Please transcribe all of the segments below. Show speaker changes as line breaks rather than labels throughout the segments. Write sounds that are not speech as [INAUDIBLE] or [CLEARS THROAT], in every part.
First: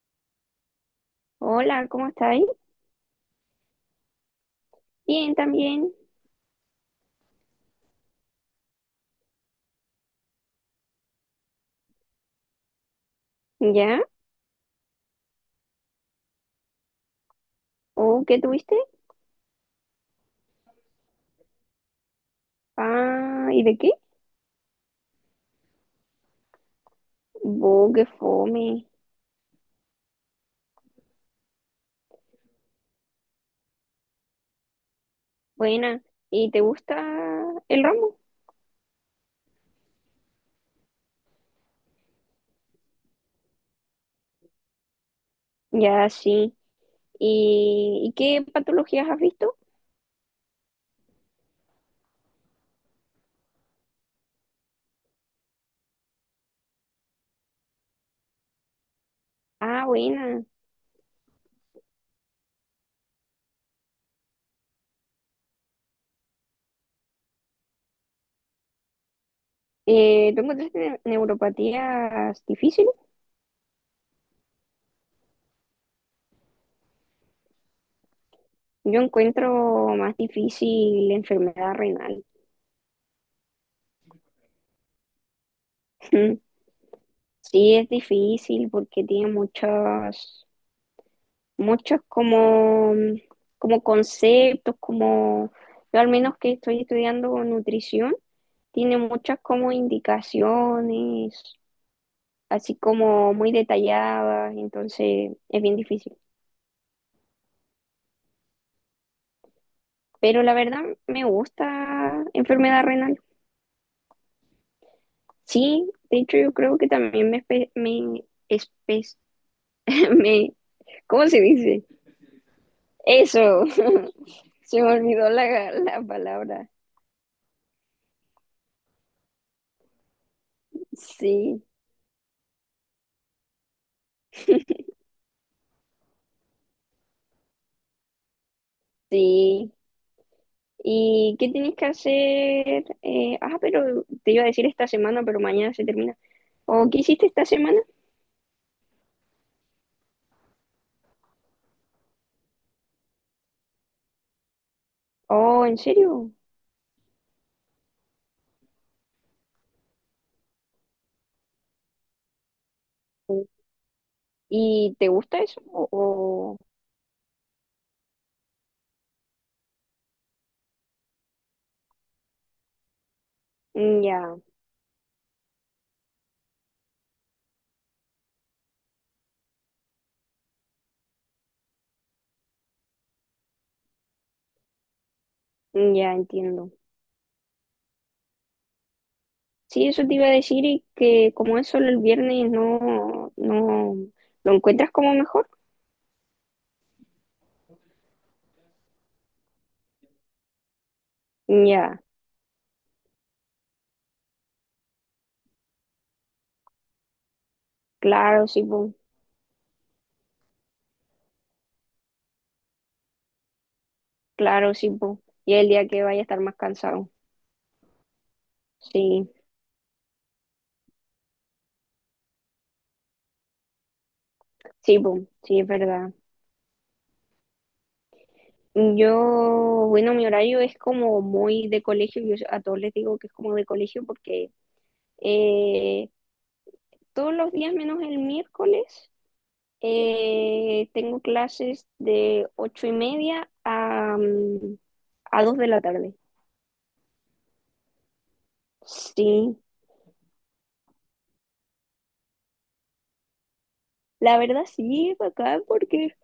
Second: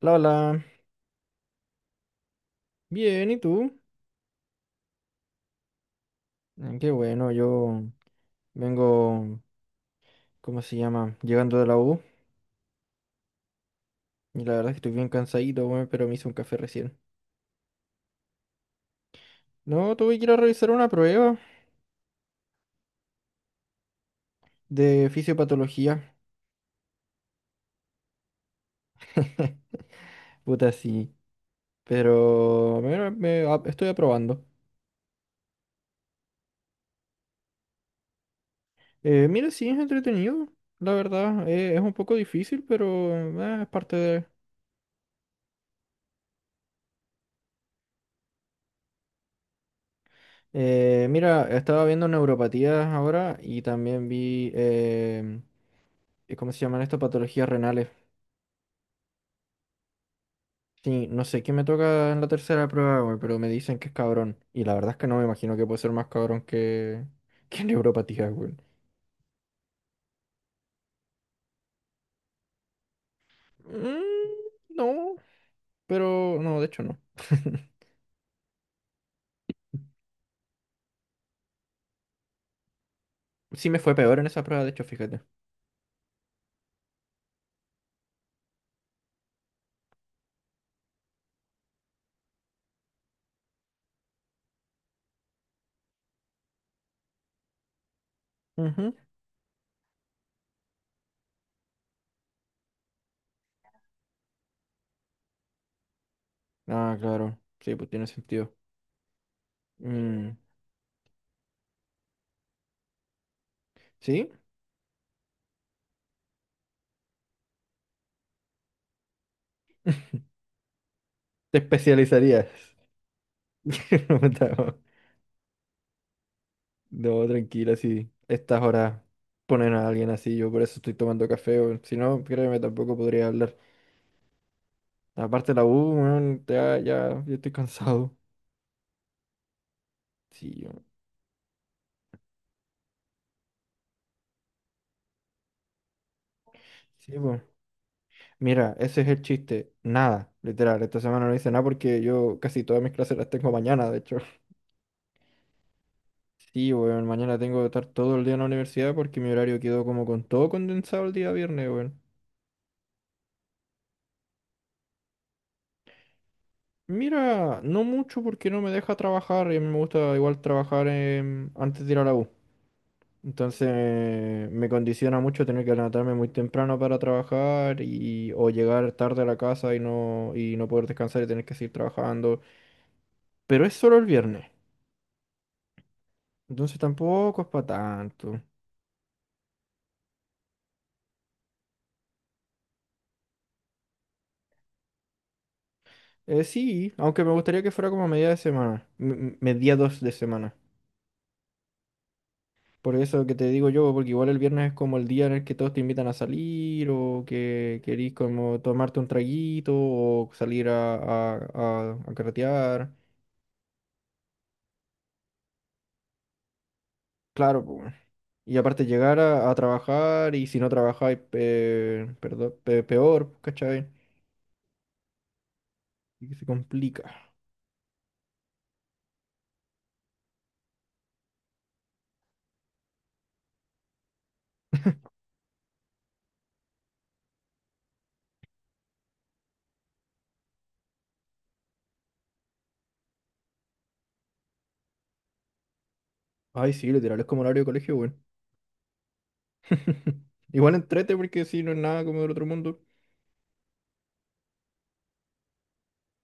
Hola.
Hola, ¿cómo estáis?
Bien, ¿y tú?
Bien, también.
Mm. Qué bueno, yo vengo, ¿cómo se llama? Llegando de la U.
¿Ya?
Y la verdad es que estoy bien cansadito, weón, pero me hice un café recién.
¿Oh, qué tuviste?
No, tuve que ir a revisar una prueba
Ah, ¿y de qué?
de fisiopatología.
Oh, qué fome.
[LAUGHS] Puta, sí. Pero mira, estoy aprobando.
Buena. ¿Y te gusta el ramo?
Mira, sí, es entretenido, la verdad. Es un poco difícil, pero es parte de.
Ya, sí. ¿Y qué patologías has visto?
Mira, estaba viendo neuropatías ahora y también vi, ¿cómo se llaman estas patologías renales?
Ah, buena.
Sí, no sé qué me toca en la tercera prueba, güey, pero me dicen que es cabrón. Y la verdad es que no me imagino que puede ser más cabrón que, [LAUGHS] que neuropatía, güey.
¿Tú encontraste neuropatías difíciles?
Mm, no, pero no, de hecho no. [LAUGHS]
Yo encuentro más difícil la enfermedad renal.
Sí me fue peor en esa prueba, de hecho, fíjate.
[LAUGHS] Sí, es difícil porque tiene muchas muchos como, como conceptos, como yo al menos que estoy estudiando nutrición,
Ujú.
tiene muchas como indicaciones, así como muy detalladas, entonces es bien difícil.
Ah, claro. Sí, pues tiene sentido. Mm.
Pero la verdad me gusta enfermedad renal.
¿Sí?
Sí, de hecho yo creo que también [LAUGHS] me ¿cómo se
¿Te
dice?
especializarías?
Eso,
[LAUGHS] No,
[LAUGHS]
no,
se me olvidó la palabra.
no, tranquila, sí. Estas horas ponen a alguien así, yo por eso estoy tomando café,
Sí,
güey. Si no, créeme, tampoco podría hablar. Aparte de la U, weón, ya, ya, yo estoy cansado.
sí.
Sí, weón.
¿Y qué tienes que hacer? Pero te iba a decir esta semana, pero mañana se termina. ¿O qué
Sí,
hiciste
weón.
esta semana?
Mira, ese es el chiste. Nada, literal. Esta semana no hice nada porque yo casi todas mis clases las tengo mañana, de hecho.
Oh, ¿en serio?
Sí, weón, mañana tengo que estar todo el día en la universidad porque mi horario quedó como con todo condensado el día viernes, weón.
¿Y te gusta eso?
Mira, no mucho porque no me deja trabajar y a mí me gusta igual trabajar antes de ir a la U.
Mm, ya,
Entonces me condiciona mucho tener que levantarme muy temprano para trabajar y o llegar tarde a la casa y no poder descansar y tener que seguir trabajando. Pero es solo el viernes,
mm, ya entiendo.
entonces tampoco es para tanto.
Sí, eso te iba a decir y que como es solo el viernes, no, no, ¿lo encuentras como mejor?
Sí, aunque me gustaría que fuera como a media de semana, mediados de semana.
Mm, ya,
Por eso que te digo yo, porque igual el viernes es como el día en el que todos te invitan a salir o que querís
claro,
como
sí, po,
tomarte un traguito o salir a carretear.
claro, sí, po. Y el día que vaya a estar más cansado.
Claro, y aparte llegar
Sí,
a trabajar y si no trabajáis, perdón, peor, ¿cachai?
sí, po, sí, es verdad.
Y que se complica.
Yo, bueno, mi horario es como muy de colegio, yo a todos les digo que es como de colegio porque
[LAUGHS]
eh, todos los días menos el miércoles tengo clases de 8:30 a, a 2 de la tarde.
Ay, sí, literal, es como horario de colegio, bueno.
Sí,
[LAUGHS] Igual entrete porque sí, no es nada como del otro mundo.
la verdad sí, es bacán porque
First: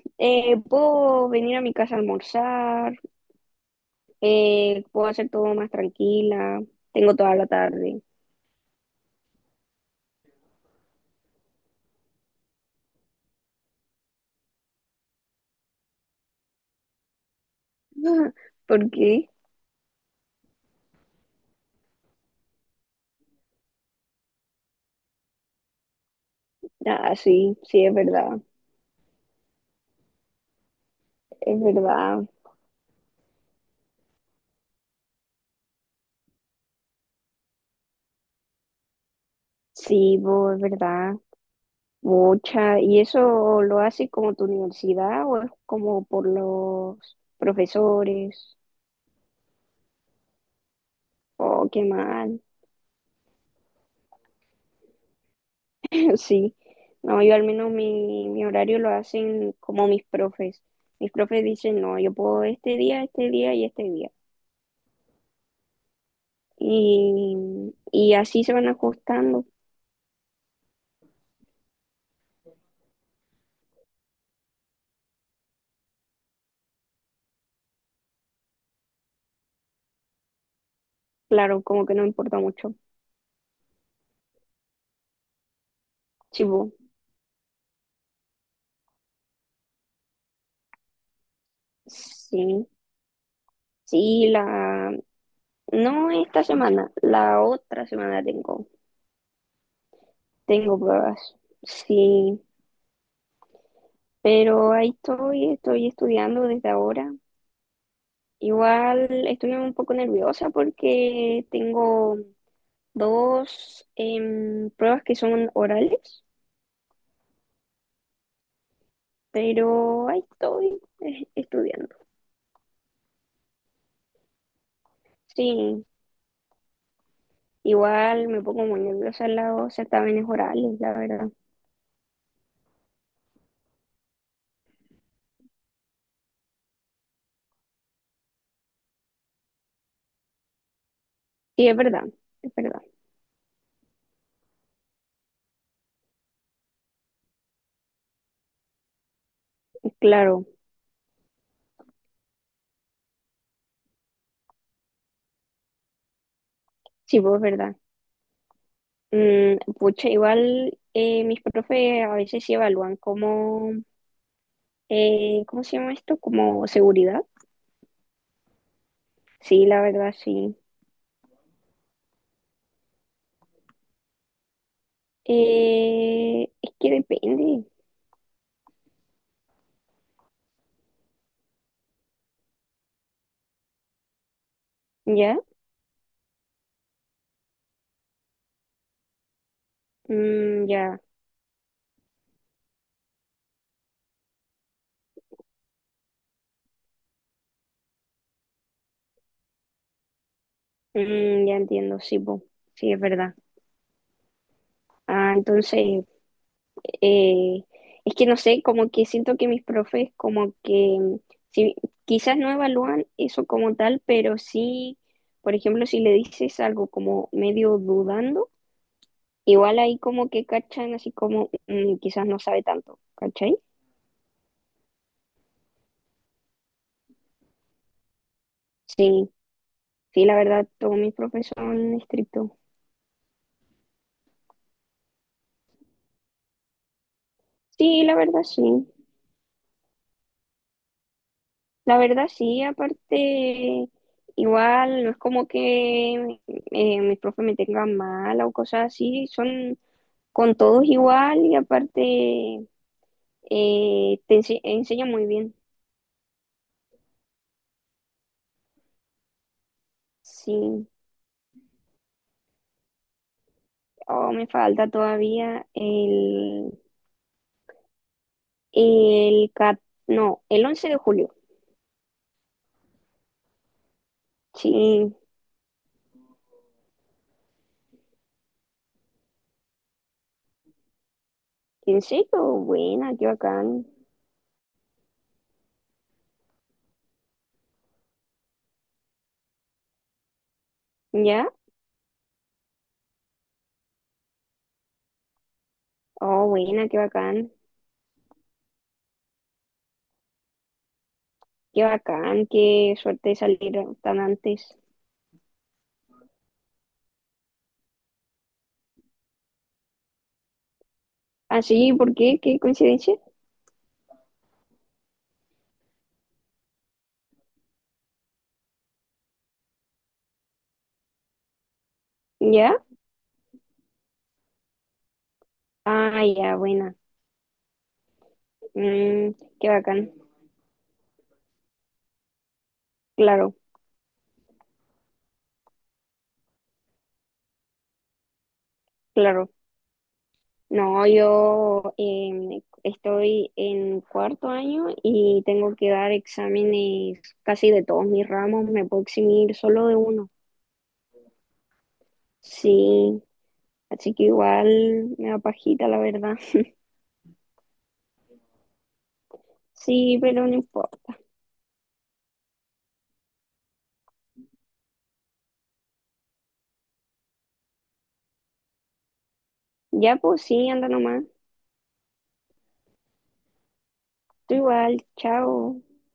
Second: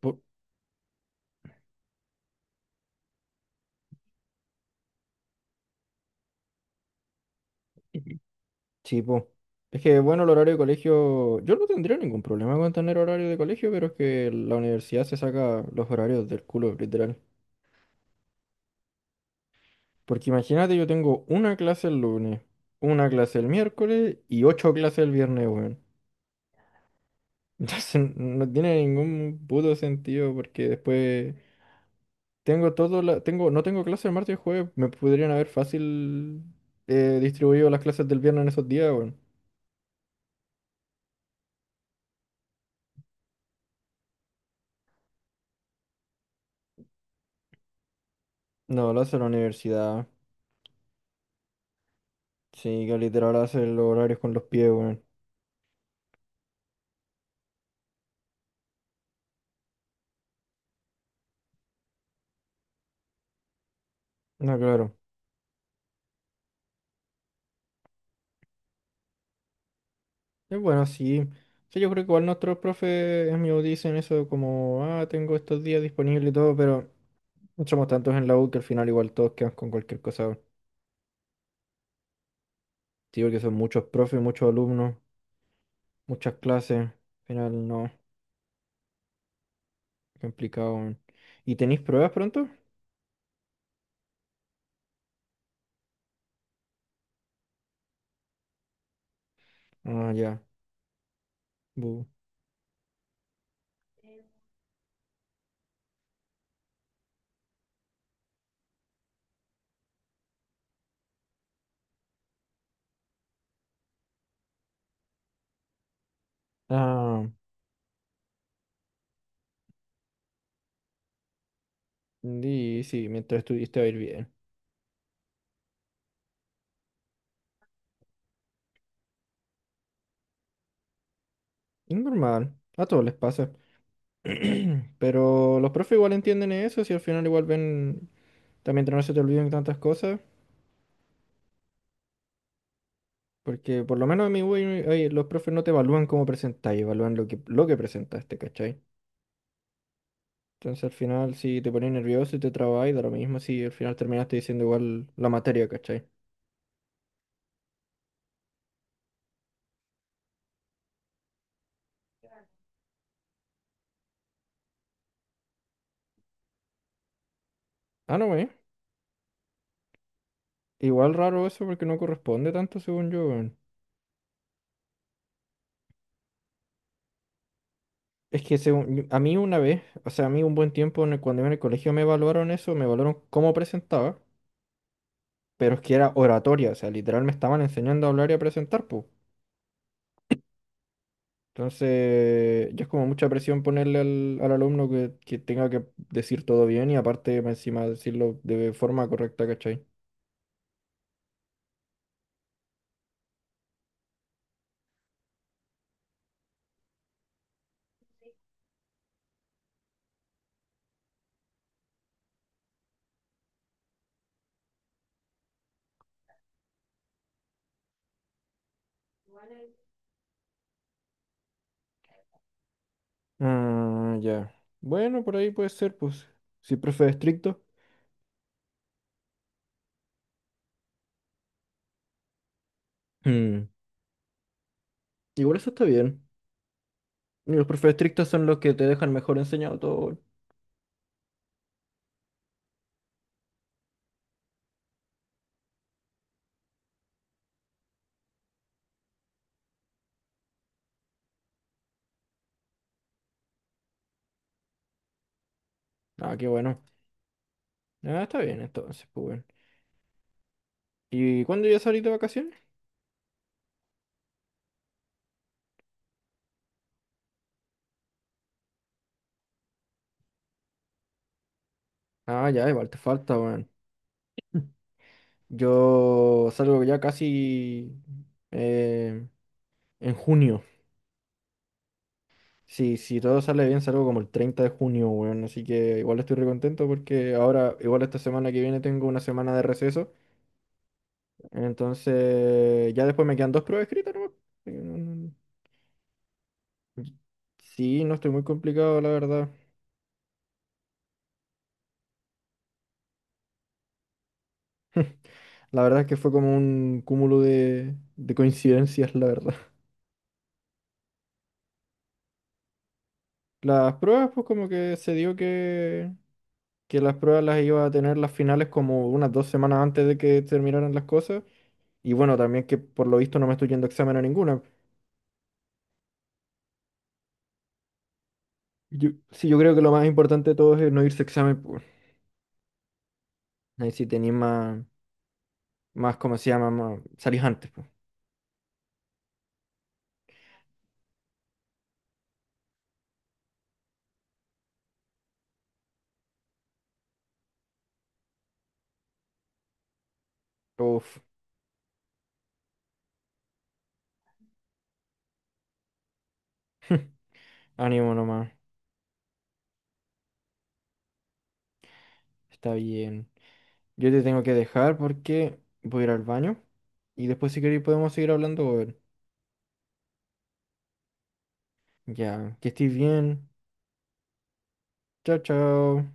Po-
puedo venir a mi casa a almorzar, puedo hacer todo más tranquila, tengo toda la tarde.
Sí, po. Es que, bueno, el horario de colegio, yo no tendría ningún problema con tener horario de colegio, pero es que la universidad se saca los horarios del culo, literal.
[LAUGHS] ¿Por qué?
Porque imagínate, yo tengo una clase el lunes, una clase el miércoles y ocho clases el viernes, weón.
Ah, sí, sí, es
Entonces
verdad.
no tiene ningún puto sentido porque después
Es verdad,
tengo todo la, tengo, no tengo clases el martes y jueves, me podrían haber fácil distribuido las clases del viernes en esos días, weón.
sí, bo, es verdad, mucha. ¿Y eso lo hace como tu universidad o es como por los profesores?
No, lo hace la universidad.
Oh, qué mal.
Sí, que literal hace los horarios con los pies, weón.
[LAUGHS] Sí, no, yo al menos mi horario lo hacen como mis profes. Mis profes dicen, no, yo puedo este día y este día.
No, claro.
Y, y así se van ajustando,
Es bueno, sí. Sí, yo creo que igual nuestros profes me dicen eso como, ah, tengo estos días disponibles y todo, pero somos tantos en la U que al final igual todos quedan con cualquier cosa, weón.
claro, como que no importa mucho.
Sí, porque son muchos profes, muchos alumnos. Muchas
Sí, bo,
clases. Al final no. Complicado, weón. ¿Y tenéis pruebas pronto?
sí, sí, la, no esta semana, la otra semana tengo,
Ah, ya.
tengo pruebas.
Bu.
Sí, pero estoy estudiando desde ahora. Igual estoy un poco nerviosa porque tengo dos pruebas que son orales,
Ah,
pero ahí estoy estudiando.
sí sí, mientras estuviste va a ir bien.
Sí, igual me pongo muy nerviosa en los certámenes orales, la verdad.
Es normal. A todos les pasa. [CLEARS THROAT] Pero los profes igual entienden eso, si al final igual ven, también no se te olviden tantas cosas,
Sí, es verdad, es verdad,
porque por lo menos a mi güey, ay, los profes no te evalúan cómo presentáis, evalúan lo que presentaste, ¿cachai?
es claro.
Entonces al final si te pones nervioso y te trabas, da lo mismo si al final terminaste diciendo igual la materia, ¿cachai?
Sí, pues es verdad. Mm, pucha, igual mis profes a veces sí evalúan como, ¿cómo se llama esto? Como seguridad.
Ah, no, güey.
Sí, la verdad, sí.
Igual raro eso porque no corresponde tanto según yo, weón.
Es que depende,
Es que a mí una vez, o sea, a mí un buen tiempo cuando iba en el colegio me evaluaron eso, me evaluaron cómo presentaba,
¿ya?
pero es que era oratoria, o sea, literal me estaban enseñando a hablar y a presentar, pues.
Mm, ya,
Entonces, ya es como mucha presión ponerle al alumno que, tenga que decir todo bien y aparte más encima decirlo de forma correcta, ¿cachai?
mm, ya entiendo, sí, po. Sí, es verdad. Ah, entonces, eh, es que no sé, como que siento que mis profes como que, sí, quizás no evalúan eso como tal, pero sí, por ejemplo, si le dices algo como medio dudando, igual ahí como que cachan, así como mm, quizás no sabe tanto, ¿cachai?
Ah, ya. Bueno, por ahí puede ser, pues. Si el profe es estricto.
Sí, sí, la verdad, todos mis mi son estrictos.
Mm, Igual eso está bien. Y los profes
Sí, la
estrictos
verdad,
son los que te
sí.
dejan mejor enseñado todo.
La verdad, sí, aparte, igual no es como que mis profes me tengan mal o cosas así, son con todos igual y aparte enseñan muy bien.
Ah, qué bueno. Ah, está bien entonces, pues bueno.
Sí,
¿Y cuándo ya salís de vacaciones?
oh, me falta todavía el, cat- no, el 11 de julio.
Ah, ya, igual te falta, weón. [LAUGHS]
Sí,
Yo salgo ya casi eh, en junio.
¿qué
Sí,
buena,
si
qué
todo sale bien,
bacán.
salgo como el 30 de junio, weón. Así que igual estoy recontento porque ahora, igual esta semana que viene, tengo una semana de receso.
¿Ya?
Entonces, ya después me quedan dos pruebas escritas, ¿no? Sí,
Oh, buena, qué bacán.
sí, no estoy muy complicado, la verdad.
Qué bacán, qué suerte de salir tan antes.
La verdad es que fue como un cúmulo de coincidencias, la verdad. [LAUGHS]
Ah, sí, ¿por qué? ¿Qué coincidencia?
Las pruebas, pues como que se dio que, las pruebas las iba a tener las finales como unas 2 semanas antes de que terminaran las cosas. Y bueno, también que
¿Ya?
por lo visto no me estoy yendo a examen a ninguna.
Ah, ya, buena. Mm,
Sí, yo
qué
creo que lo más
bacán.
importante de todo es no irse a examen, pues.
Claro,
Ahí sí tenéis más, ¿cómo se llama? Más, salís antes, pues.
claro. No, yo estoy en cuarto año y tengo que dar exámenes casi de todos mis ramos. Me puedo eximir solo de uno.
Uf,
Sí, así que igual me da pajita, la verdad.
[LAUGHS] ánimo nomás.
Sí, pero no importa.
Está bien. Yo te tengo que dejar porque voy a ir al baño. Y después si queréis podemos seguir hablando.
Ya, pues sí, anda nomás.
Ya, que estés bien.
Tú igual,
Chao,
chao.
chao.